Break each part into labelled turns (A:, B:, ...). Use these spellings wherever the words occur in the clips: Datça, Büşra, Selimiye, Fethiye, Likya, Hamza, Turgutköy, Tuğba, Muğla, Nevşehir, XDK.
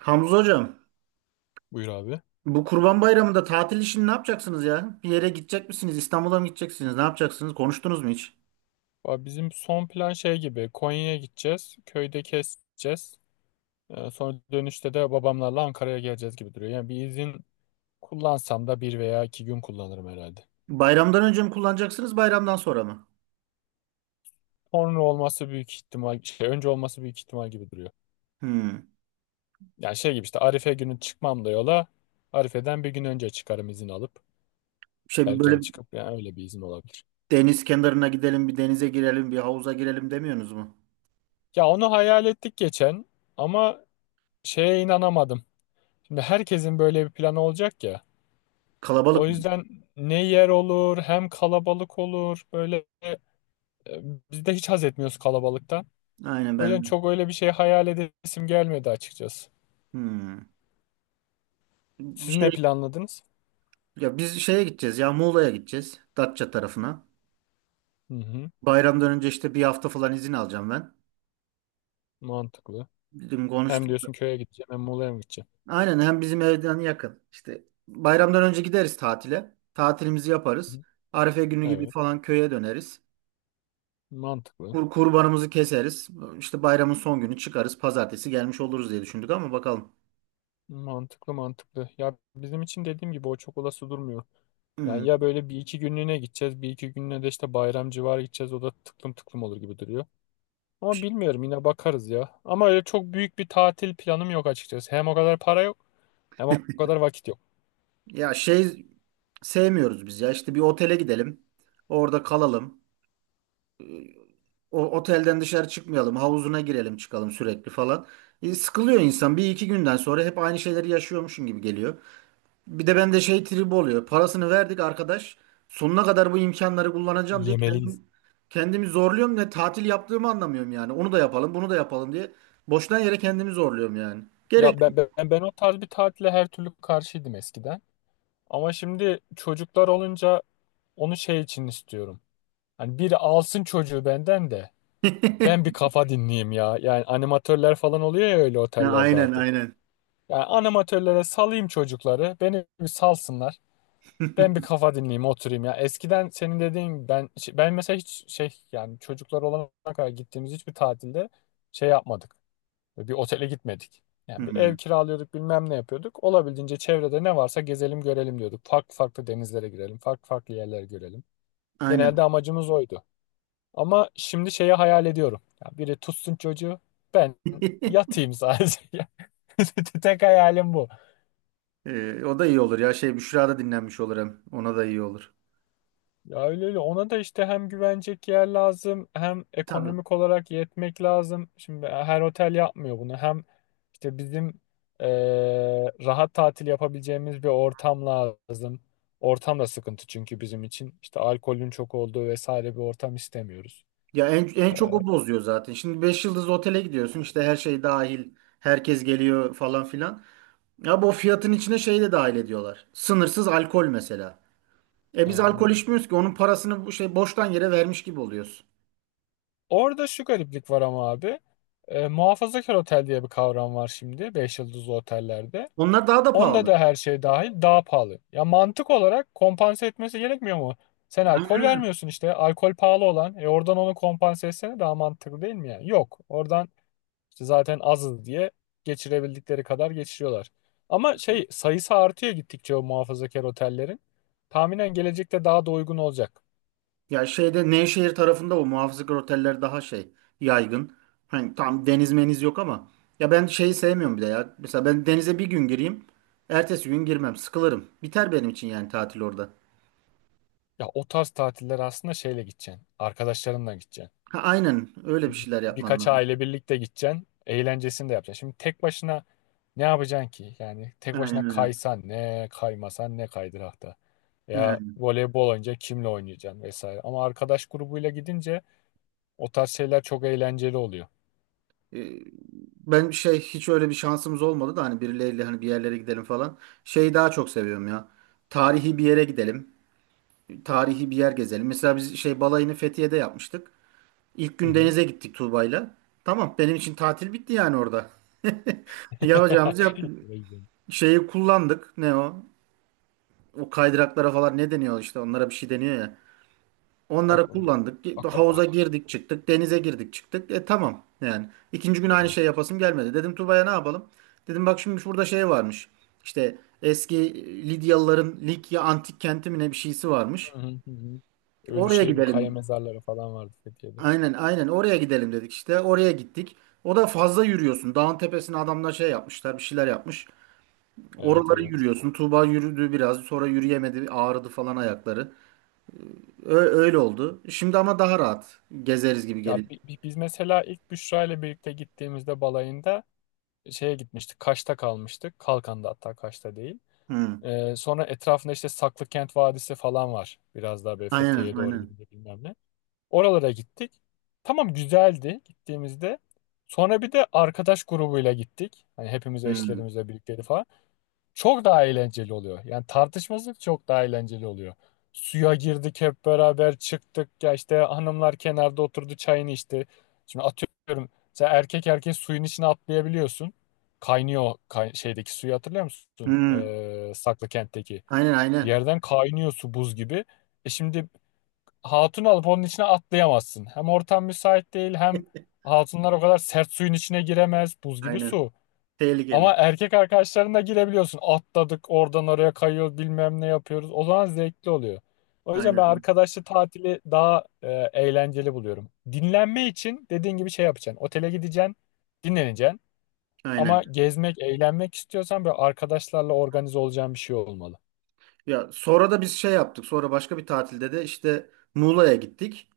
A: Hamza hocam,
B: Buyur abi.
A: bu Kurban Bayramı'nda tatil işini ne yapacaksınız ya? Bir yere gidecek misiniz? İstanbul'a mı gideceksiniz? Ne yapacaksınız? Konuştunuz mu hiç?
B: Abi bizim son plan şey gibi Konya'ya gideceğiz. Köyde keseceğiz. Sonra dönüşte de babamlarla Ankara'ya geleceğiz gibi duruyor. Yani bir izin kullansam da bir veya iki gün kullanırım herhalde.
A: Bayramdan önce mi kullanacaksınız, bayramdan sonra mı?
B: Sonra olması büyük ihtimal, şey, önce olması büyük ihtimal gibi duruyor.
A: Hmm.
B: Yani şey gibi işte Arife günü çıkmam da yola. Arife'den bir gün önce çıkarım izin alıp.
A: Bir
B: Erken
A: böyle
B: çıkıp yani öyle bir izin olabilir.
A: deniz kenarına gidelim, bir denize girelim, bir havuza girelim demiyorsunuz mu?
B: Ya onu hayal ettik geçen ama şeye inanamadım. Şimdi herkesin böyle bir planı olacak ya. O
A: Kalabalık mı?
B: yüzden ne yer olur hem kalabalık olur. Böyle e, biz de hiç haz etmiyoruz kalabalıktan.
A: Aynen
B: O yüzden
A: ben de.
B: çok öyle bir şey hayal edesim gelmedi açıkçası.
A: Hmm. Bir
B: Siz
A: şey
B: ne planladınız?
A: ya biz şeye gideceğiz ya Muğla'ya gideceğiz. Datça tarafına.
B: Hı hı,
A: Bayramdan önce işte bir hafta falan izin alacağım ben.
B: mantıklı.
A: Dedim
B: Hem
A: konuştum.
B: diyorsun köye gideceğim hem Muğla'ya mı gideceğim?
A: Aynen hem bizim evden yakın. İşte bayramdan önce gideriz tatile. Tatilimizi
B: Hı
A: yaparız.
B: hı,
A: Arife günü gibi
B: evet,
A: falan köye döneriz.
B: mantıklı.
A: Kurbanımızı keseriz. İşte bayramın son günü çıkarız. Pazartesi gelmiş oluruz diye düşündük ama bakalım.
B: Mantıklı mantıklı. Ya bizim için dediğim gibi o çok olası durmuyor.
A: Hmm.
B: Yani ya böyle bir iki günlüğüne gideceğiz. Bir iki günlüğüne de işte bayram civarı gideceğiz. O da tıklım tıklım olur gibi duruyor. Ama bilmiyorum yine bakarız ya. Ama öyle çok büyük bir tatil planım yok açıkçası. Hem o kadar para yok hem o kadar vakit yok.
A: Ya sevmiyoruz biz ya. İşte bir otele gidelim. Orada kalalım. O otelden dışarı çıkmayalım. Havuzuna girelim çıkalım sürekli falan. Sıkılıyor insan. Bir iki günden sonra hep aynı şeyleri yaşıyormuşum gibi geliyor. Bir de bende şey tribi oluyor. Parasını verdik arkadaş. Sonuna kadar bu imkanları kullanacağım diye
B: Yemeliyiz.
A: kendimi zorluyorum ve tatil yaptığımı anlamıyorum yani. Onu da yapalım, bunu da yapalım diye. Boştan yere kendimi zorluyorum yani. Gerek.
B: Ya ben o tarz bir tatile her türlü karşıydım eskiden. Ama şimdi çocuklar olunca onu şey için istiyorum. Hani biri alsın çocuğu benden de ben bir kafa dinleyeyim ya. Yani animatörler falan oluyor ya öyle
A: Ha,
B: otellerde
A: aynen,
B: artık.
A: aynen.
B: Yani animatörlere salayım çocukları. Beni bir salsınlar. Ben bir kafa dinleyeyim, oturayım ya. Eskiden senin dediğin ben mesela hiç şey yani çocuklar olana kadar gittiğimiz hiçbir tatilde şey yapmadık. Böyle bir otele gitmedik. Yani bir
A: Hmm,
B: ev kiralıyorduk, bilmem ne yapıyorduk. Olabildiğince çevrede ne varsa gezelim, görelim diyorduk. Farklı farklı denizlere girelim, farklı farklı yerlere görelim. Genelde
A: aynen.
B: amacımız oydu. Ama şimdi şeyi hayal ediyorum. Ya biri tutsun çocuğu, ben yatayım sadece. Tek hayalim bu.
A: O da iyi olur ya. Büşra da dinlenmiş olur hem. Ona da iyi olur.
B: Ya öyle öyle ona da işte hem güvenecek yer lazım hem
A: Tabii.
B: ekonomik olarak yetmek lazım. Şimdi her otel yapmıyor bunu. Hem işte bizim rahat tatil yapabileceğimiz bir ortam lazım. Ortam da sıkıntı çünkü bizim için. İşte alkolün çok olduğu vesaire bir ortam istemiyoruz.
A: Ya en
B: Eee,
A: çok o bozuyor zaten. Şimdi 5 yıldızlı otele gidiyorsun. İşte her şey dahil. Herkes geliyor falan filan. Ya bu fiyatın içine şey de dahil ediyorlar. Sınırsız alkol mesela. E biz
B: Aynen
A: alkol
B: öyle.
A: içmiyoruz ki onun parasını bu şey boştan yere vermiş gibi oluyoruz.
B: Orada şu gariplik var ama abi. Muhafazakar otel diye bir kavram var şimdi 5 yıldızlı otellerde.
A: Onlar daha da
B: Onda
A: pahalı.
B: da her şey dahil daha pahalı. Ya mantık olarak kompanse etmesi gerekmiyor mu? Sen
A: Aynen
B: alkol
A: öyle.
B: vermiyorsun işte. Alkol pahalı olan. Oradan onu kompanse etsene daha mantıklı değil mi yani? Yok. Oradan işte zaten azız diye geçirebildikleri kadar geçiriyorlar. Ama şey sayısı artıyor gittikçe o muhafazakar otellerin. Tahminen gelecekte daha da uygun olacak.
A: Ya şeyde Nevşehir tarafında o muhafızlık oteller daha yaygın. Hani tam deniz meniz yok ama ya ben şeyi sevmiyorum bir de ya. Mesela ben denize bir gün gireyim, ertesi gün girmem, sıkılırım. Biter benim için yani tatil orada.
B: Ya o tarz tatiller aslında şeyle gideceksin. Arkadaşlarınla gideceksin.
A: Ha, aynen öyle bir şeyler yapman
B: Birkaç
A: lazım.
B: aile birlikte gideceksin. Eğlencesini de yapacaksın. Şimdi tek başına ne yapacaksın ki? Yani tek başına
A: Aynen öyle.
B: kaysan ne, kaymasan ne kaydırakta. Ya
A: Yani.
B: voleybol oynayınca kimle oynayacaksın vesaire. Ama arkadaş grubuyla gidince o tarz şeyler çok eğlenceli oluyor.
A: E, Ben şey hiç öyle bir şansımız olmadı da hani birileriyle hani bir yerlere gidelim falan. Şeyi daha çok seviyorum ya. Tarihi bir yere gidelim. Tarihi bir yer gezelim. Mesela biz balayını Fethiye'de yapmıştık. İlk
B: Hı
A: gün
B: hı.
A: denize gittik Tuğba'yla. Tamam benim için tatil bitti yani orada. Yapacağımızı yaptık.
B: Şuraya gidelim.
A: Şeyi kullandık. Ne o? O kaydıraklara falan ne deniyor işte onlara bir şey deniyor ya. Onları
B: Bak o doğru.
A: kullandık. Havuza
B: Aquapark
A: girdik çıktık. Denize girdik çıktık. E tamam yani. İkinci gün aynı
B: benim
A: şey
B: için.
A: yapasım gelmedi. Dedim Tuba'ya ne yapalım? Dedim bak şimdi şurada şey varmış. İşte eski Lidyalıların Likya antik kenti mi ne bir şeysi varmış.
B: Hı hı hı. hı.
A: Oraya
B: Ölüşehir'in kaya
A: gidelim.
B: mezarları falan vardı Fethiye'de.
A: Aynen aynen oraya gidelim dedik işte. Oraya gittik. O da fazla yürüyorsun. Dağın tepesine adamlar şey yapmışlar bir şeyler yapmış.
B: Evet
A: Oraları
B: evet.
A: yürüyorsun. Tuğba yürüdü biraz sonra yürüyemedi ağrıdı falan ayakları. Ö- öyle oldu. Şimdi ama daha rahat gezeriz gibi geliyor.
B: Ya biz mesela ilk Büşra ile birlikte gittiğimizde balayında şeye gitmiştik. Kaş'ta kalmıştık. Kalkan'da hatta Kaş'ta değil.
A: Hı.
B: Sonra etrafında işte Saklıkent Vadisi falan var. Biraz daha böyle
A: Aynen
B: Fethiye'ye doğru
A: aynen.
B: gidince bilmem ne. Oralara gittik. Tamam güzeldi gittiğimizde. Sonra bir de arkadaş grubuyla gittik. Hani hepimiz
A: Hmm.
B: eşlerimizle birlikteydi falan çok daha eğlenceli oluyor. Yani tartışması çok daha eğlenceli oluyor. Suya girdik hep beraber çıktık ya işte hanımlar kenarda oturdu çayını içti. Şimdi atıyorum sen erkek erkeğe suyun içine atlayabiliyorsun. Kaynıyor şeydeki suyu hatırlıyor musun?
A: Hmm.
B: Saklıkent'teki.
A: Aynen
B: Bir
A: aynen.
B: yerden kaynıyor su buz gibi. Şimdi hatun alıp onun içine atlayamazsın. Hem ortam müsait değil hem hatunlar o kadar sert suyun içine giremez buz gibi
A: Aynen.
B: su.
A: Tehlikeli.
B: Ama erkek arkadaşlarına girebiliyorsun. Atladık oradan oraya kayıyoruz bilmem ne yapıyoruz. O zaman zevkli oluyor. O yüzden ben
A: Aynen.
B: arkadaşlı tatili daha eğlenceli buluyorum. Dinlenme için dediğin gibi şey yapacaksın. Otele gideceksin, dinleneceksin. Ama
A: Aynen.
B: gezmek, eğlenmek istiyorsan böyle arkadaşlarla organize olacağın bir şey olmalı.
A: Ya sonra da biz şey yaptık. Sonra başka bir tatilde de işte Muğla'ya gittik.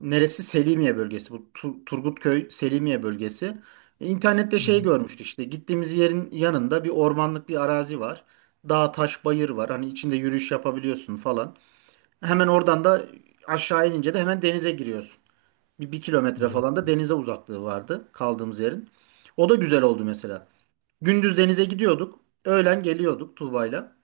A: Neresi? Selimiye bölgesi. Bu Turgutköy Selimiye bölgesi. İnternette
B: Hı
A: şey
B: hı,
A: görmüştük işte. Gittiğimiz yerin yanında bir ormanlık bir arazi var. Dağ, taş, bayır var. Hani içinde yürüyüş yapabiliyorsun falan. Hemen oradan da aşağı inince de hemen denize giriyorsun. Bir kilometre falan da
B: güzelmiş.
A: denize uzaklığı vardı kaldığımız yerin. O da güzel oldu mesela. Gündüz denize gidiyorduk. Öğlen geliyorduk Tuğba'yla.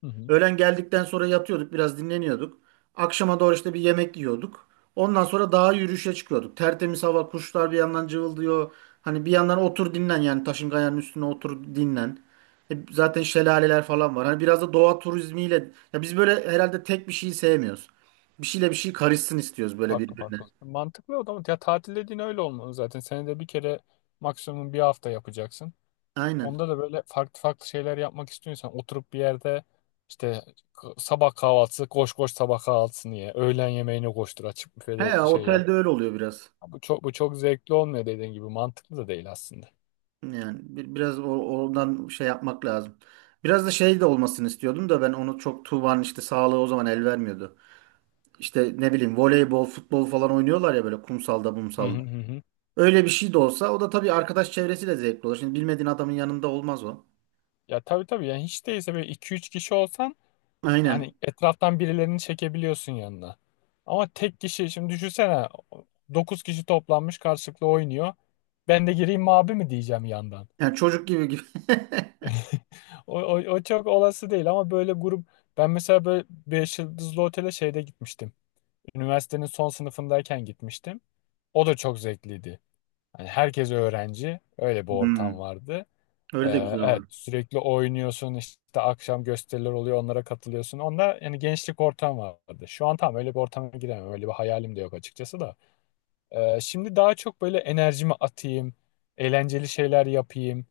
B: Hı hı,
A: Öğlen geldikten sonra yatıyorduk biraz dinleniyorduk. Akşama doğru işte bir yemek yiyorduk. Ondan sonra dağa yürüyüşe çıkıyorduk. Tertemiz hava, kuşlar bir yandan cıvıldıyor. Hani bir yandan otur dinlen yani taşın kayanın üstüne otur dinlen. Zaten şelaleler falan var. Hani biraz da doğa turizmiyle ya biz böyle herhalde tek bir şeyi sevmiyoruz. Bir şeyle bir şey karışsın istiyoruz böyle
B: farklı
A: birbirine.
B: farklı. Mantıklı o zaman. Ya tatil dediğin öyle olmalı zaten. Senede bir kere maksimum bir hafta yapacaksın.
A: Aynen.
B: Onda da böyle farklı farklı şeyler yapmak istiyorsan oturup bir yerde işte sabah kahvaltısı koş koş sabah kahvaltısını ye. Öğlen yemeğini koştur açık büfede
A: He,
B: şey yap.
A: otelde öyle oluyor biraz.
B: Bu çok zevkli olmuyor dediğin gibi mantıklı da değil aslında.
A: Yani biraz oradan şey yapmak lazım. Biraz da şey de olmasını istiyordum da ben onu çok Tuğba'nın işte sağlığı o zaman el vermiyordu. İşte ne bileyim voleybol, futbol falan oynuyorlar ya böyle kumsalda,
B: Hı hı
A: mumsalda.
B: hı. hı.
A: Öyle bir şey de olsa o da tabii arkadaş çevresiyle zevkli olur. Şimdi bilmediğin adamın yanında olmaz o.
B: Ya tabii tabii yani hiç değilse böyle 2-3 kişi olsan hani
A: Aynen.
B: etraftan birilerini çekebiliyorsun yanına. Ama tek kişi şimdi düşünsene 9 kişi toplanmış karşılıklı oynuyor. Ben de gireyim mi abi mi diyeceğim yandan.
A: Yani çocuk gibi gibi.
B: O çok olası değil ama böyle grup ben mesela böyle 5 yıldızlı otele şeyde gitmiştim. Üniversitenin son sınıfındayken gitmiştim. O da çok zevkliydi. Hani herkes öğrenci. Öyle bir
A: Hmm.
B: ortam vardı. Ee,
A: Öyle de güzel
B: evet,
A: olur.
B: sürekli oynuyorsun işte akşam gösteriler oluyor onlara katılıyorsun. Onda yani gençlik ortam vardı. Şu an tam öyle bir ortama giremem. Öyle bir hayalim de yok açıkçası da. Şimdi daha çok böyle enerjimi atayım. Eğlenceli şeyler yapayım.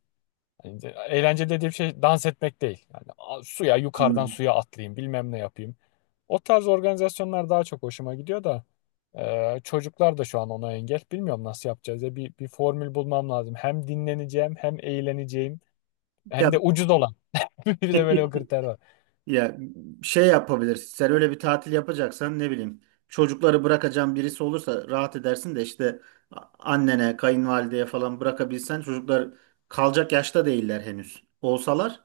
B: Yani eğlence dediğim şey dans etmek değil. Yani suya yukarıdan
A: Hmm.
B: suya atlayayım bilmem ne yapayım. O tarz organizasyonlar daha çok hoşuma gidiyor da çocuklar da şu an ona engel. Bilmiyorum nasıl yapacağız ya bir formül bulmam lazım. Hem dinleneceğim hem eğleneceğim
A: Ya
B: hem de ucuz olan. Bir de böyle bir kriter var.
A: Ya şey yapabilirsin. Sen öyle bir tatil yapacaksan ne bileyim çocukları bırakacağın birisi olursa rahat edersin de işte annene, kayınvalideye falan bırakabilsen çocuklar kalacak yaşta değiller henüz. Olsalar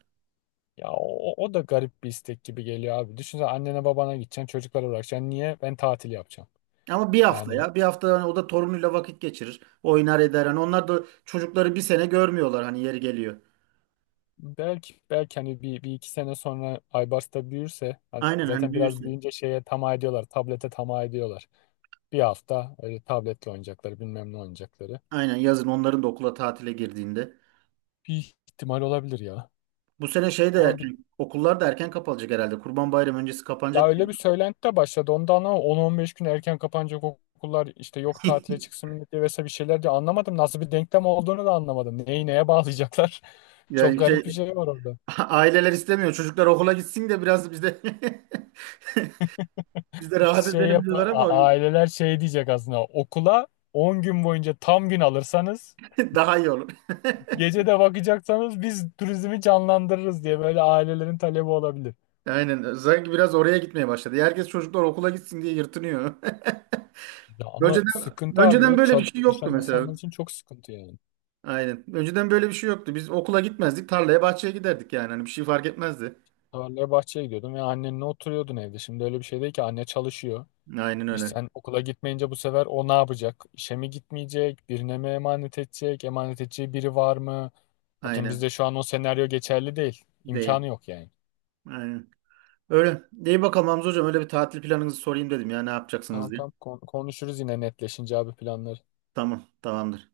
B: Ya o da garip bir istek gibi geliyor abi. Düşünsene annene babana gideceksin çocuklara bırakacaksın. Niye? Ben tatil yapacağım.
A: ama bir hafta
B: Yani
A: ya bir hafta hani o da torunuyla vakit geçirir. Oynar eder. Hani onlar da çocukları bir sene görmüyorlar hani yeri geliyor.
B: Belki belki hani bir iki sene sonra Aybars'ta büyürse hani
A: Aynen hani
B: zaten biraz
A: büyürse.
B: büyüyünce şeye tamah ediyorlar. Tablete tamah ediyorlar. Bir hafta öyle tabletle oynayacakları bilmem ne oynayacakları.
A: Aynen yazın onların da okula tatile girdiğinde.
B: Bir ihtimal olabilir ya.
A: Bu sene de
B: Ama
A: erken okullar da erken kapanacak herhalde. Kurban Bayramı öncesi
B: ya
A: kapanacak diye
B: öyle bir
A: biliyorum.
B: söylenti de başladı. Ondan ama 10-15 gün erken kapanacak okullar işte yok tatile çıksın millet diye vesaire bir şeyler diye anlamadım. Nasıl bir denklem olduğunu da anlamadım. Neyi neye bağlayacaklar? Çok
A: Ya
B: garip bir şey var orada.
A: Aileler istemiyor. Çocuklar okula gitsin de biraz biz de biz de rahat
B: Şey
A: edelim
B: yap
A: diyorlar ama
B: aileler şey diyecek aslında okula 10 gün boyunca tam gün alırsanız
A: daha iyi olur.
B: gece de bakacaksanız biz turizmi canlandırırız diye böyle ailelerin talebi olabilir.
A: Aynen. Sanki biraz oraya gitmeye başladı. Herkes çocuklar okula gitsin diye yırtınıyor.
B: Ya ama
A: Önceden
B: sıkıntı
A: önceden
B: abi
A: böyle bir şey yoktu
B: çalışan
A: mesela.
B: insanlar için çok sıkıntı yani.
A: Aynen. Önceden böyle bir şey yoktu. Biz okula gitmezdik. Tarlaya, bahçeye giderdik yani. Hani bir şey fark etmezdi.
B: Tarlaya bahçeye gidiyordum ve annenle oturuyordun evde. Şimdi öyle bir şey değil ki anne çalışıyor.
A: Aynen öyle.
B: Sen okula gitmeyince bu sefer o ne yapacak? İşe mi gitmeyecek? Birine mi emanet edecek? Emanet edeceği biri var mı? Atıyorum
A: Aynen.
B: bizde şu an o senaryo geçerli değil. İmkanı
A: Değil.
B: yok yani.
A: Aynen. Öyle. İyi bakalım Hamza hocam. Öyle bir tatil planınızı sorayım dedim ya. Ne yapacaksınız
B: Tamam
A: diye.
B: tamam konuşuruz yine netleşince abi planları.
A: Tamam. Tamamdır.